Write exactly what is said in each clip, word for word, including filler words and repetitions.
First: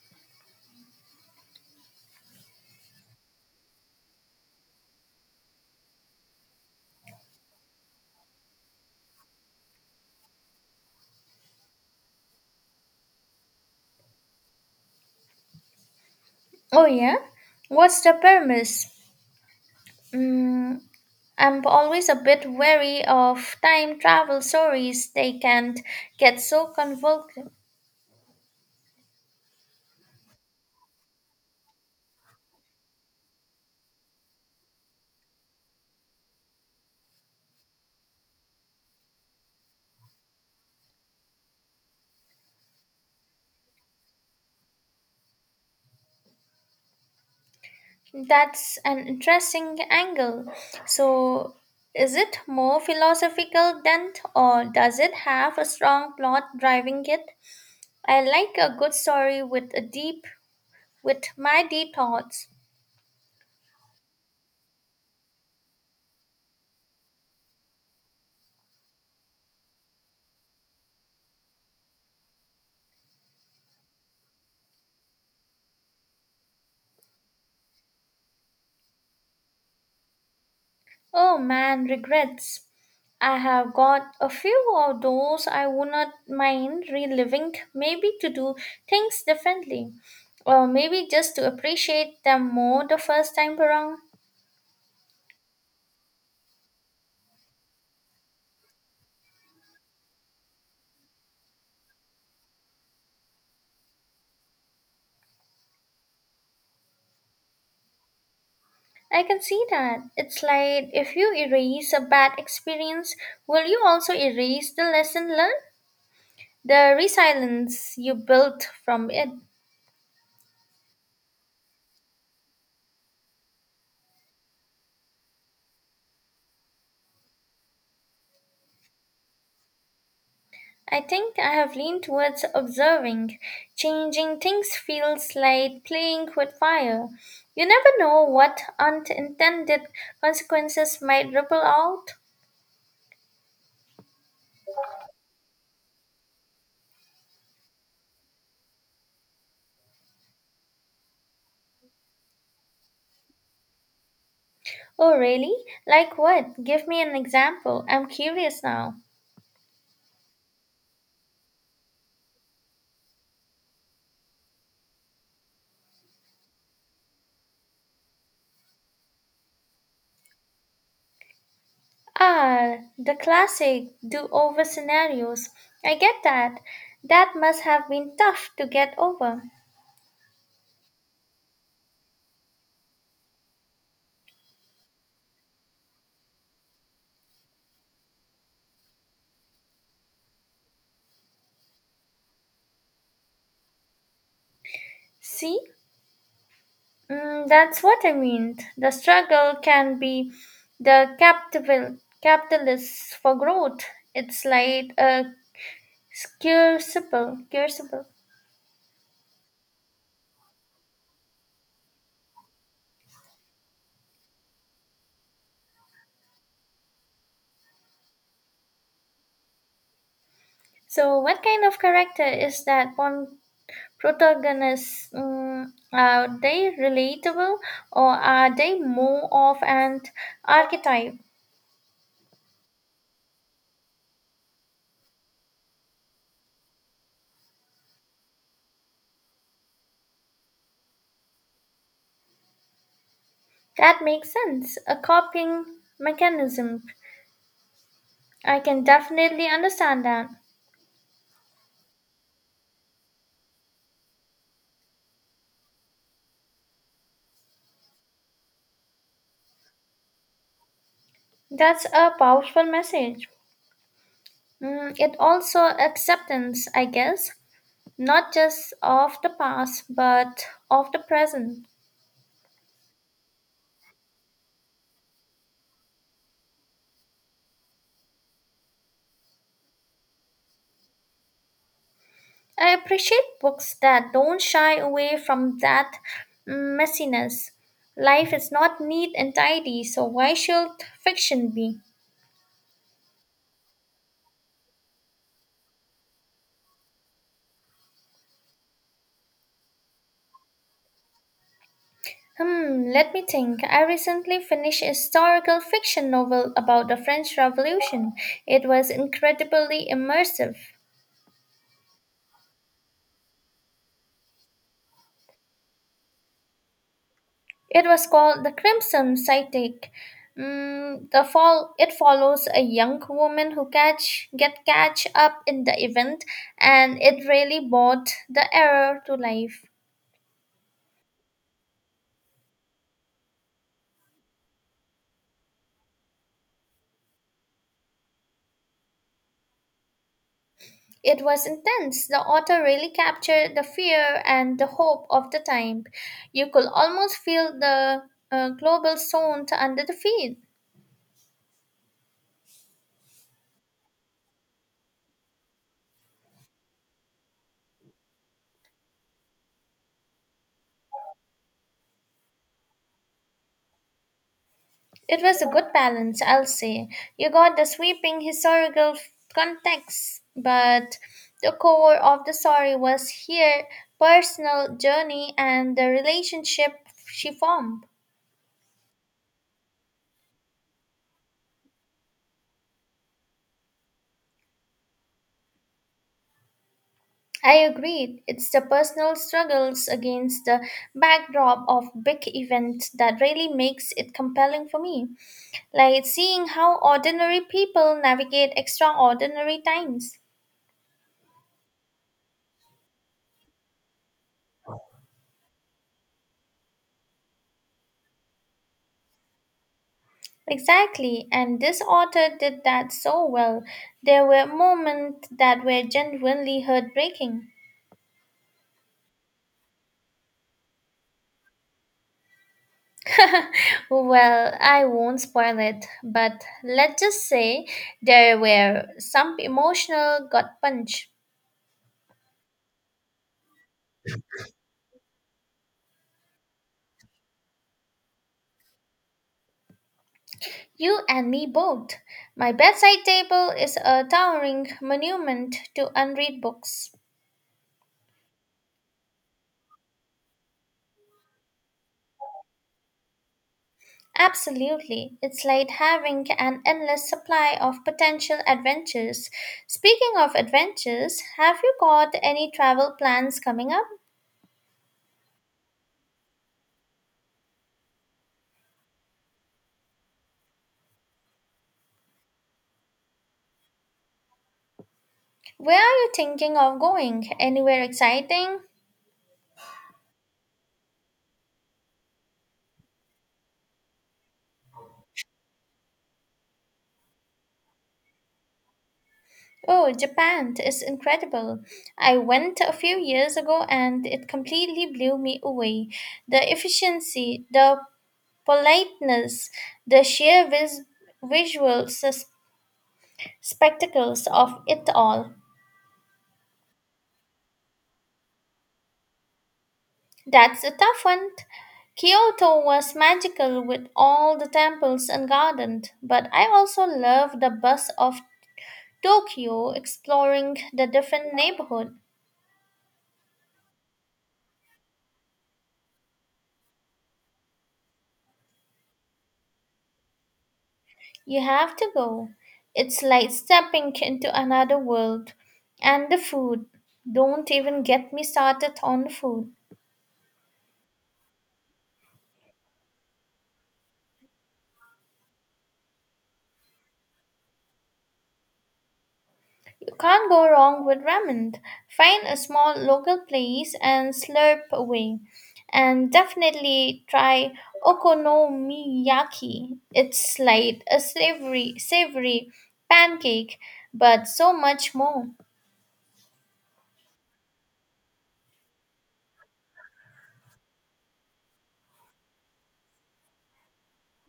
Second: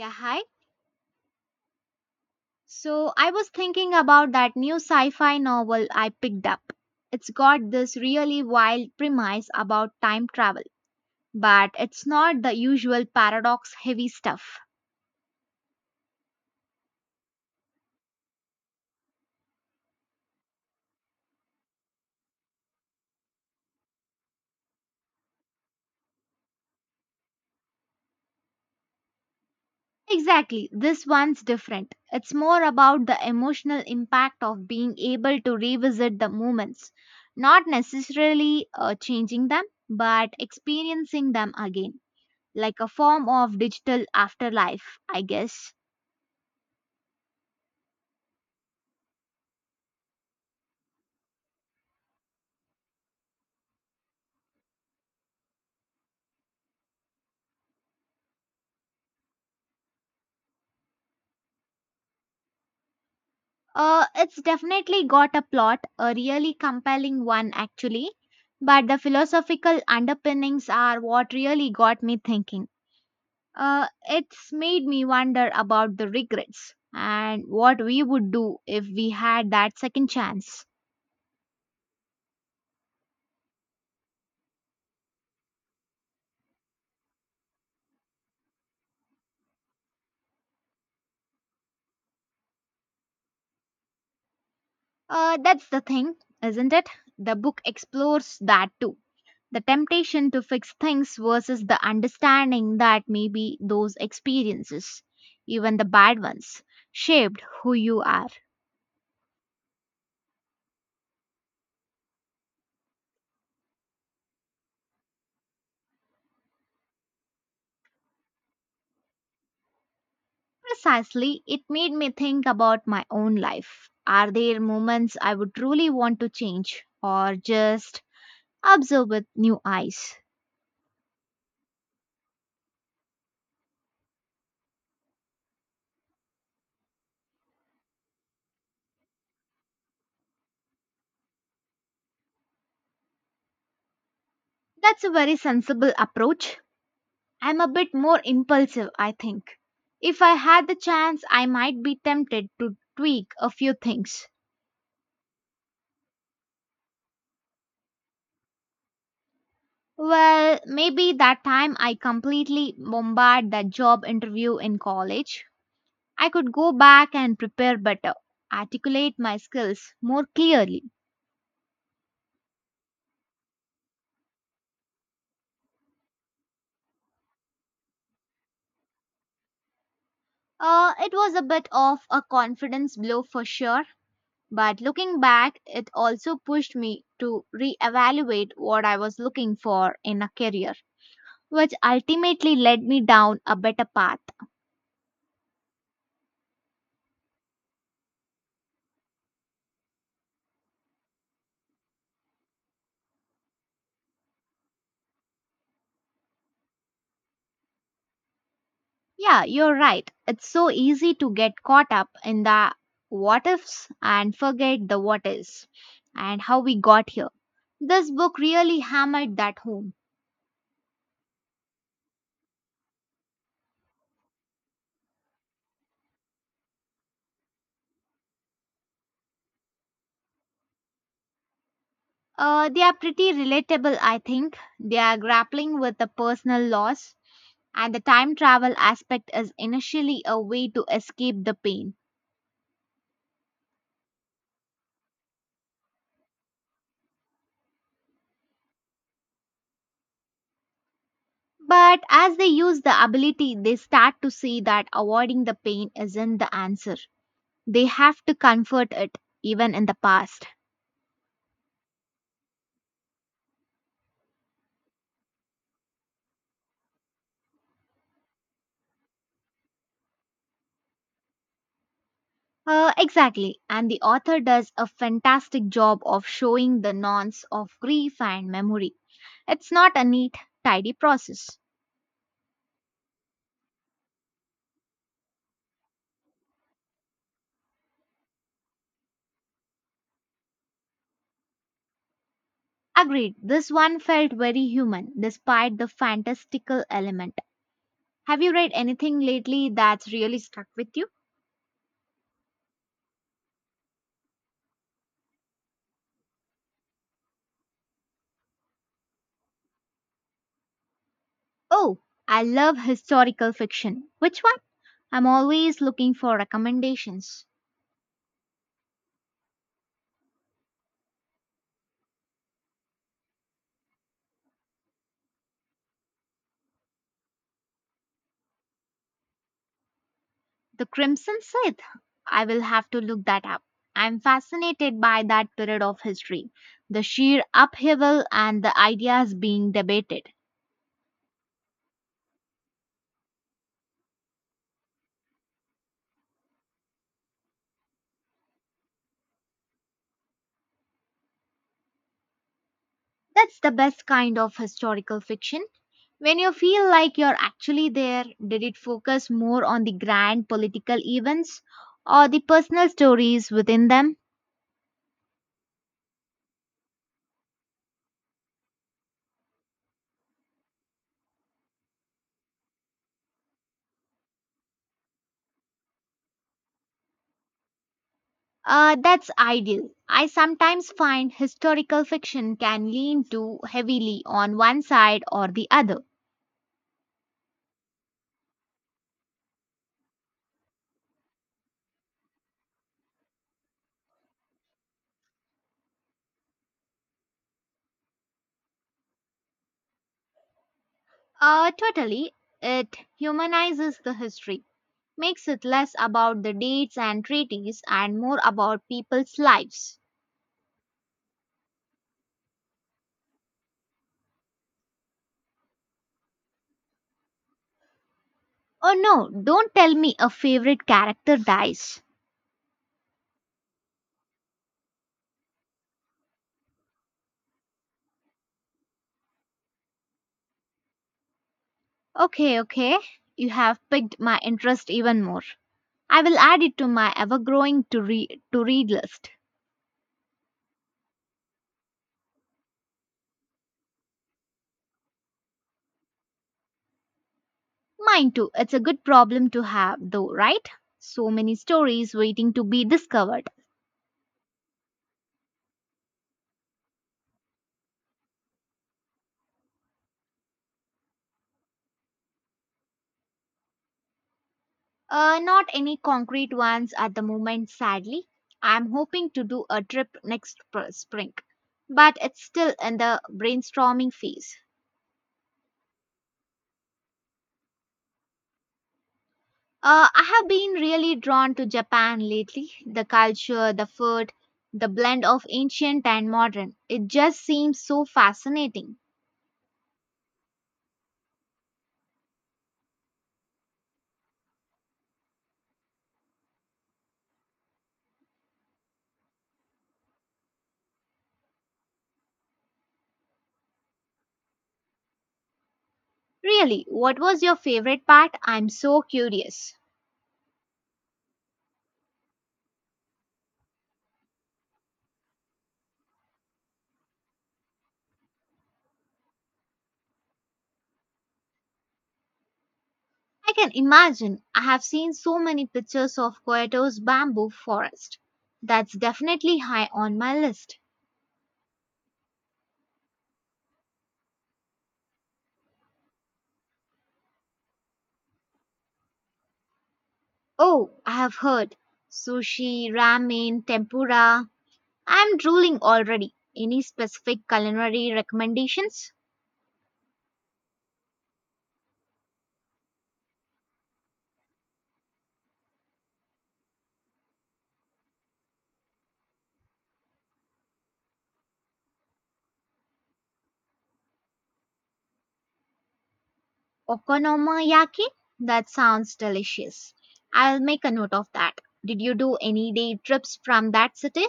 Yeah, hi. So I was thinking about that new sci fi novel I picked up. It's got this really wild premise about time travel, but it's not the usual paradox heavy stuff. Oh, yeah? What's the premise? Mm, I'm always a bit wary of time travel stories. They can get so convoluted. Exactly, this one's different. It's more about the emotional impact of being able to revisit the moments, not necessarily uh, changing them, but experiencing them again, like a form of digital afterlife, I guess. That's an interesting angle. So, is it more philosophical than, or does it have a strong plot driving it? I like a good story with a deep, with mighty thoughts. Uh, it's definitely got a plot, a really compelling one actually, but the philosophical underpinnings are what really got me thinking. Uh, it's made me wonder about the regrets and what we would do if we had that second chance. Oh man, regrets. I have got a few of those I would not mind reliving, maybe to do things differently, or maybe just to appreciate them more the first time around. Uh, that's the thing, isn't it? The book explores that too. The temptation to fix things versus the understanding that maybe those experiences, even the bad ones, shaped who you are. I can see that. It's like if you erase a bad experience, will you also erase the lesson learned? The resilience you built from it. Precisely, it made me think about my own life. Are there moments I would truly want to change or just observe with new eyes? I think I have leaned towards observing. Changing things feels like playing with fire. You never know what unintended consequences might ripple out. That's a very sensible approach. I'm a bit more impulsive, I think. If I had the chance, I might be tempted to tweak a few things. Oh, really? Like what? Give me an example. I'm curious now. Well, maybe that time I completely bombarded that job interview in college. I could go back and prepare better, articulate my skills more clearly. Ah, the classic do over scenarios. I get that. That must have been tough to get over. Uh, it was a bit of a confidence blow for sure, but looking back, it also pushed me to reevaluate what I was looking for in a career, which ultimately led me down a better path. See, Mm, that's what I mean. The struggle can be the capital capitalist for growth. It's like a crucible, crucible. Yeah, you're right. It's so easy to get caught up in the what ifs and forget the what is and how we got here. This book really hammered that home. So, what kind of character is that one protagonist? Mm, are they relatable, or are they more of an archetype? Uh, they are pretty relatable, I think. They are grappling with a personal loss and the time travel aspect is initially a way to escape the pain. That makes sense. A coping mechanism. I can definitely understand that. But as they use the ability, they start to see that avoiding the pain isn't the answer. They have to comfort it, even in the past. That's a powerful message. Mm, it also acceptance, I guess, not just of the past, but of the present. Uh, exactly, and the author does a fantastic job of showing the nonce of grief and memory. It's not a neat, tidy process. I appreciate books that don't shy away from that messiness. Life is not neat and tidy, so why should fiction be? Agreed, this one felt very human despite the fantastical element. Have you read anything lately that's really stuck with you? Hmm, let me think. I recently finished a historical fiction novel about the French Revolution. It was incredibly immersive. Oh, I love historical fiction. Which one? I'm always looking for recommendations. It was called the Crimson Psychic. Mm, the fall it follows a young woman who catch get catch up in the event, and it really brought the error to life. The Crimson Sith. I will have to look that up. I'm fascinated by that period of history, the sheer upheaval and the ideas being debated. It was intense. The author really captured the fear and the hope of the time. You could almost feel the uh, global sound under the feet. That's the best kind of historical fiction. When you feel like you're actually there, did it focus more on the grand political events or the personal stories within them? It was a good balance, I'll say. You got the sweeping historical f- context, but the core of the story was her personal journey and the relationship she formed. Uh, that's ideal. I sometimes find historical fiction can lean too heavily on one side or the other. I agreed. It's the personal struggles against the backdrop of big events that really makes it compelling for me. Like seeing how ordinary people navigate extraordinary times. Uh, totally. It humanizes the history, makes it less about the dates and treaties and more about people's lives. Exactly, and this author did that so well. There were moments that were genuinely heartbreaking. Oh no, don't tell me a favorite character dies. Well, I won't spoil it, but let's just say there were some emotional gut punch. Okay, okay. You have piqued my interest even more. I will add it to my ever growing to, read to read list. You and me both. My bedside table is a towering monument to unread books. Mine too. It's a good problem to have, though, right? So many stories waiting to be discovered. Absolutely. It's like having an endless supply of potential adventures. Speaking of adventures, have you got any travel plans coming up? Uh, not any concrete ones at the moment, sadly. I'm hoping to do a trip next pr- spring, but it's still in the brainstorming phase. Where are you thinking of going? Anywhere exciting? Uh, I have been really drawn to Japan lately. The culture, the food, the blend of ancient and modern. It just seems so fascinating. Oh, Japan is incredible. I went a few years ago and it completely blew me away. The efficiency, the politeness, the sheer vis- visual sus- spectacles of it all. Really, what was your favorite part? I'm so curious. That's a tough one. Kyoto was magical with all the temples and gardens, but I also love the bus of Tokyo exploring the different neighborhood. I can imagine. I have seen so many pictures of Kyoto's bamboo forest. That's definitely high on my list. You have to go. It's like stepping into another world. And the food. Don't even get me started on the food. Oh, I have heard sushi, ramen, tempura. I'm drooling already. Any specific culinary recommendations? Can't go wrong with ramen. Find a small local place and slurp away. And definitely try okonomiyaki. It's like a savory, savory pancake, but so much more. Okonomiyaki? That sounds delicious. I'll make a note of that. Did you do any day trips from that city?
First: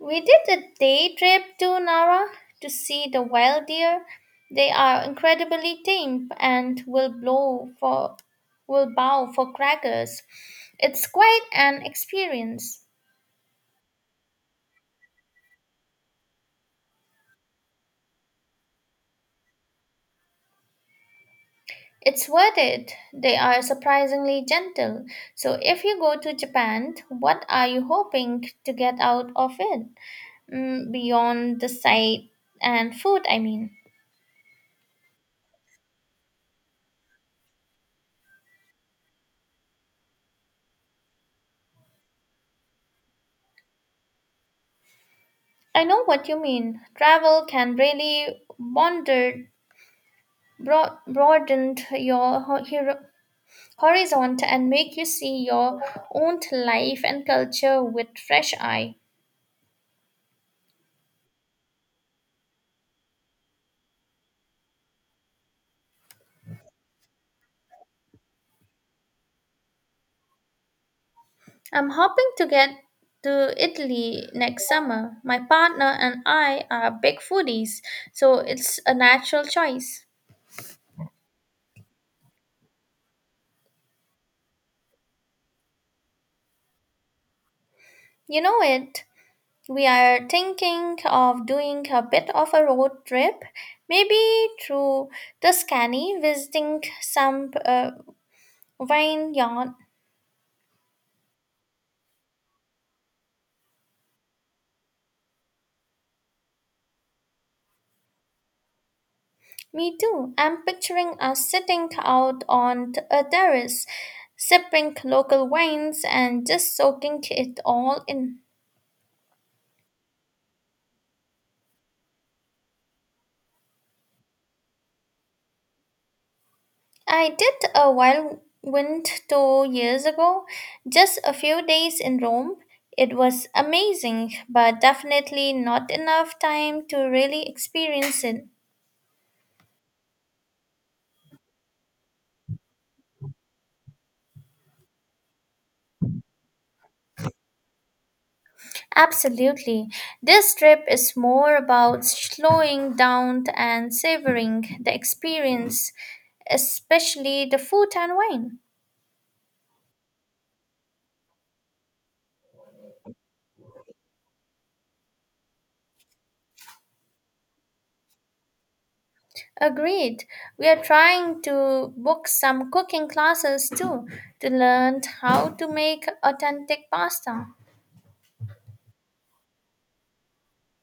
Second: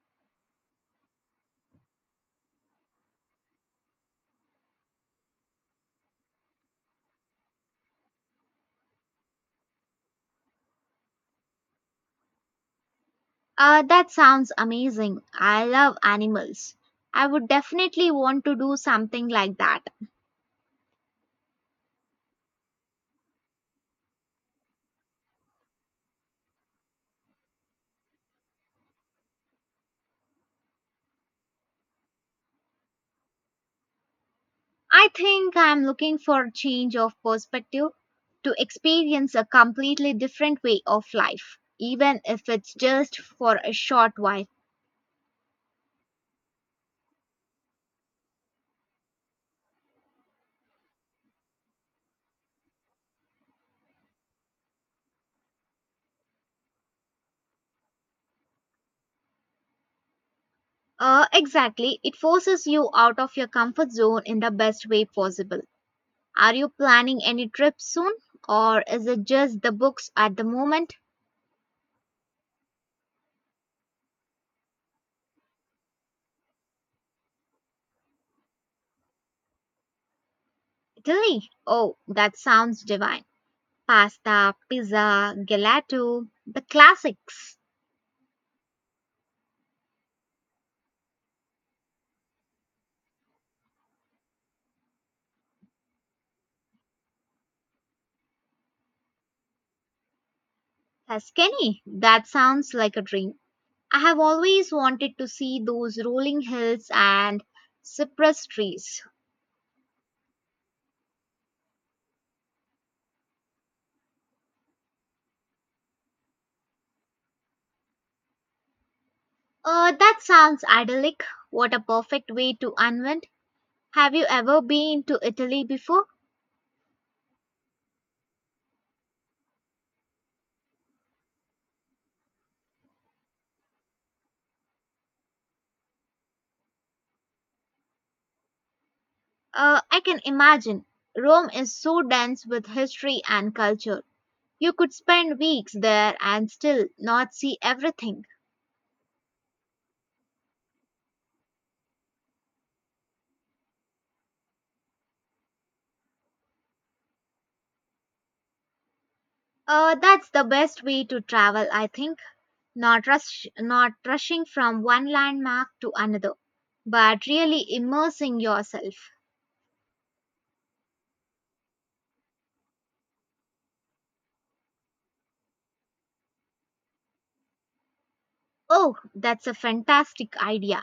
We did a day trip to Nara to see the wild deer. They are incredibly tame and will blow for will bow for crackers. It's quite an experience. Uh, that sounds amazing. I love animals. I would definitely want to do something like that. It's worth it. They are surprisingly gentle. So, if you go to Japan, what are you hoping to get out of it? Mm, beyond the sight and food, I mean. I think I'm looking for a change of perspective to experience a completely different way of life, even if it's just for a short while. I know what you mean. Travel can really wander, broad, broaden your ho- hero, horizon and make you see your own life and culture with fresh eye. Uh, exactly. It forces you out of your comfort zone in the best way possible. Are you planning any trips soon, or is it just the books at the moment? I'm hoping to get to Italy next summer. My partner and I are big foodies, so it's a natural choice. Italy? Oh, that sounds divine. Pasta, pizza, gelato, the classics. You know it. We are thinking of doing a bit of a road trip, maybe through Tuscany, visiting some uh, vineyard. Tuscany, that sounds like a dream. I have always wanted to see those rolling hills and cypress trees. Me too. I'm picturing us sitting out on t- a terrace, sipping local wines and just soaking it all in. Uh, that sounds idyllic. What a perfect way to unwind. Have you ever been to Italy before? I did a whirlwind tour years ago, just a few days in Rome. It was amazing, but definitely not enough time to really experience it. Uh, I can imagine. Rome is so dense with history and culture. You could spend weeks there and still not see everything. Absolutely. This trip is more about slowing down and savoring the experience, especially the food and wine. Uh, that's the best way to travel, I think. Not rush not rushing from one landmark to another but really immersing yourself. Agreed. We are trying to book some cooking classes too to learn how to make authentic pasta. Oh, that's a fantastic idea.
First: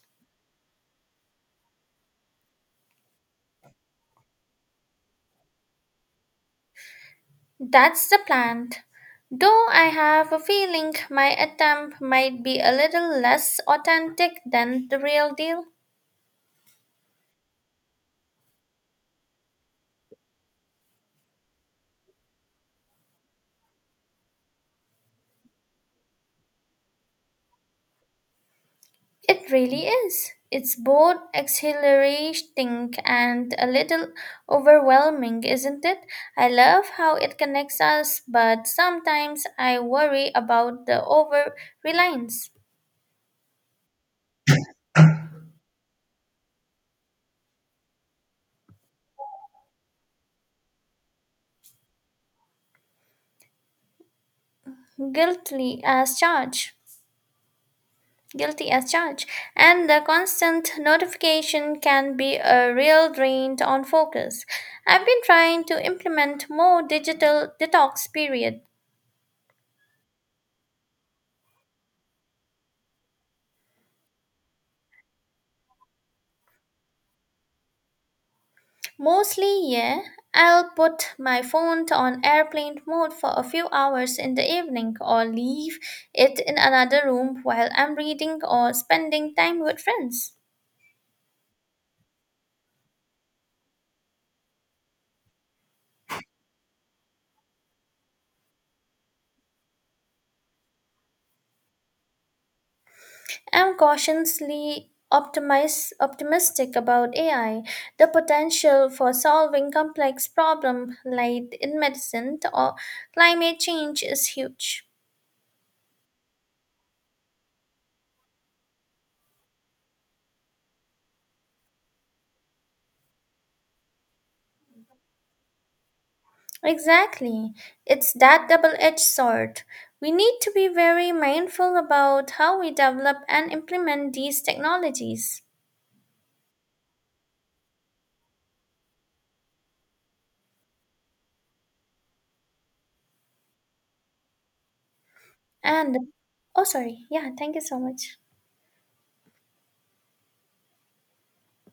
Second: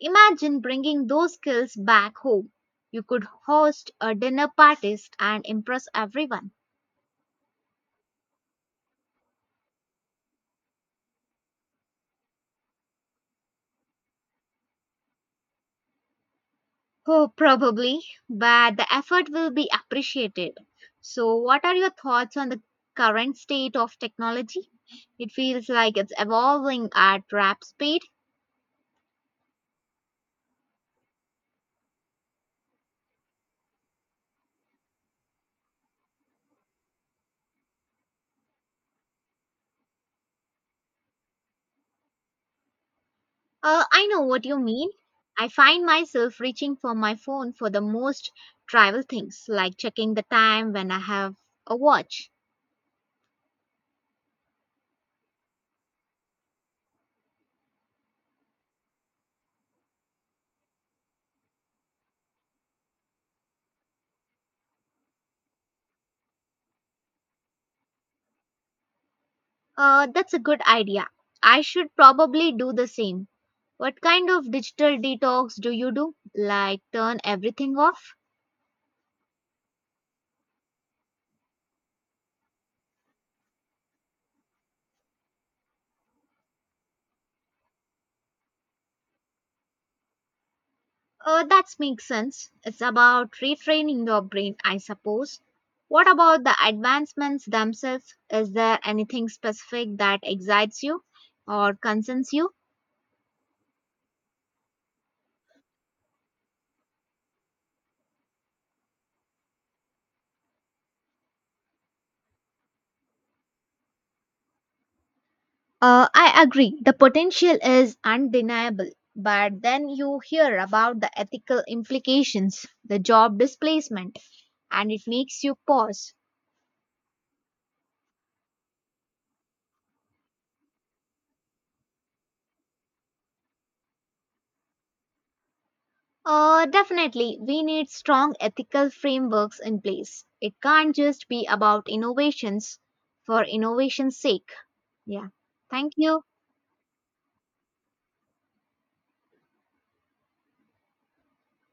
Imagine bringing those skills back home. You could host a dinner party and impress everyone. That's the plan. Though I have a feeling my attempt might be a little less authentic than the real deal. Oh, probably, but the effort will be appreciated. So what are your thoughts on the current state of technology? It feels like it's evolving at rap speed. It really is. It's both exhilarating and a little overwhelming, isn't it? I love how it connects us, but sometimes I worry about the over reliance, Uh, I know what you mean. I find myself reaching for my phone for the most trivial things, like checking the time when I have a watch. guilty as charged. guilty as charged, and the constant notification can be a real drain on focus. I've been trying to implement more digital detox period. Uh, that's a good idea. I should probably do the same. What kind of digital detox do you do? Like turn everything off? Mostly, yeah, I'll put my phone on airplane mode for a few hours in the evening or leave it in another room while I'm reading or spending time with friends. Uh, that makes sense. It's about retraining your brain, I suppose. What about the advancements themselves? Is there anything specific that excites you or concerns you? I'm cautiously optimis- optimistic about A I. The potential for solving complex problems like in medicine or climate change is huge. Uh, I agree. The potential is undeniable. But then you hear about the ethical implications, the job displacement, and it makes you pause. Exactly. It's that double edged sword. We need to be very mindful about how we develop and implement these technologies. Uh, definitely, we need strong ethical frameworks in place. It can't just be about innovations for innovation's sake. Yeah. Thank And, you. oh, sorry. Yeah, thank you so much.